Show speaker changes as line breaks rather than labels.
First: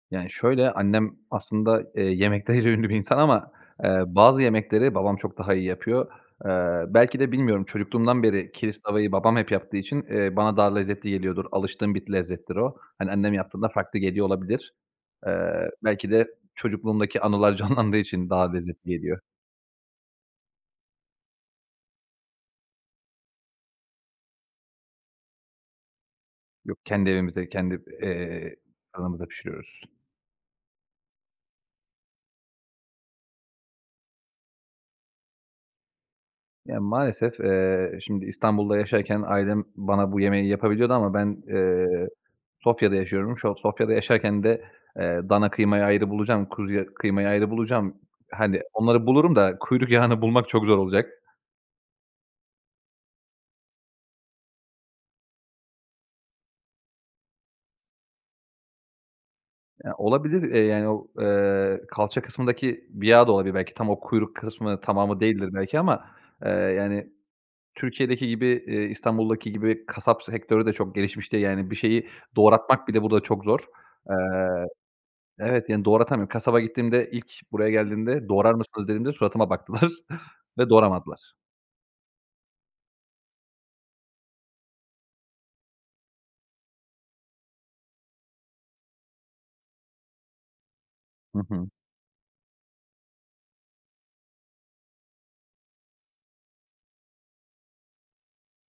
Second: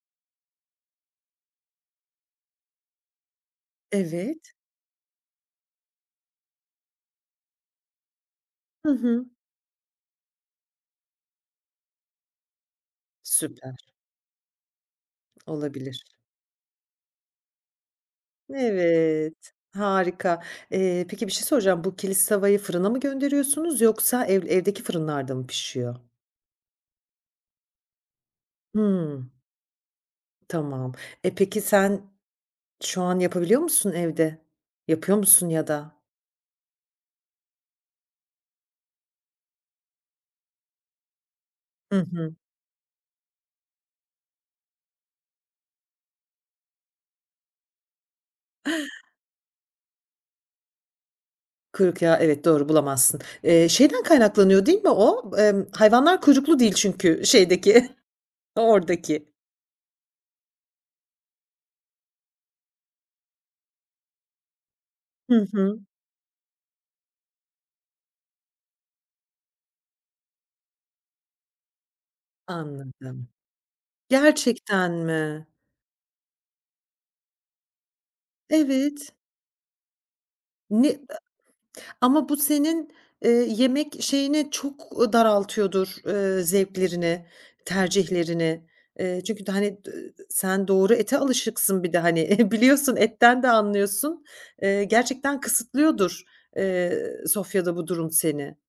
Yani şöyle, annem aslında, eee, yemekleriyle ünlü bir insan ama, eee, bazı
Evet.
yemekleri babam çok daha iyi yapıyor. Eee, belki de bilmiyorum, çocukluğumdan beri Kilis
Hı
tava’yı
hı.
babam hep yaptığı için, eee, bana daha lezzetli geliyordur, alıştığım bir lezzettir o. Hani annem yaptığında
Süper.
farklı geliyor olabilir. Eee,
Olabilir.
belki de çocukluğumdaki anılar canlandığı için daha lezzetli geliyor.
Evet. Harika. Eee, peki bir şey soracağım. Bu Kilis tavayı fırına mı gönderiyorsunuz yoksa ev evdeki fırınlarda mı pişiyor?
Yok, kendi evimizde, kendi, eee, fırınımızda
Hımm.
pişiriyoruz.
Tamam. Eee, peki sen şu an yapabiliyor musun evde? Yapıyor musun ya da?
Ya maalesef, eee, şimdi İstanbul'da yaşarken ailem bana bu yemeği yapabiliyordu ama ben,
Hı
eee,
hı.
Sofya'da yaşıyorum. Şu an Sofya'da yaşarken de, eee, dana kıymayı ayrı bulacağım, kuzuya kıymayı ayrı bulacağım. Hani onları bulurum da kuyruk yağını bulmak çok zor olacak.
Kuyruk yağı evet, doğru, bulamazsın. Eee, şeyden kaynaklanıyor, değil mi o? Emm, hayvanlar kuyruklu değil çünkü şeydeki oradaki.
Ya olabilir, eee, yani o eee, kalça kısmındaki bir yağ da olabilir belki, tam o kuyruk kısmı, tamamı
Hı
değildir belki
hı.
ama, eee, yani Türkiye'deki gibi, eee, İstanbul’daki gibi, kasap sektörü de çok gelişmiş değil yani. Bir şeyi doğratmak bir de burada
Anladım.
çok zor. Eee
Gerçekten mi?
Evet, yani doğratamıyorum. Kasaba gittiğimde ilk buraya geldiğimde "Doğrar mısınız?" dediğimde
Evet.
suratıma baktılar ve
Ne eee
doğramadılar.
Ama bu senin, eee, yemek şeyini çok, u daraltıyordur, eee, zevklerini, tercihlerini, eee, çünkü hani d sen doğru ete
Hı hı.
alışıksın bir de hani biliyorsun etten de anlıyorsun. Eee, gerçekten kısıtlıyordur, eee, Sofya'da bu durum seni.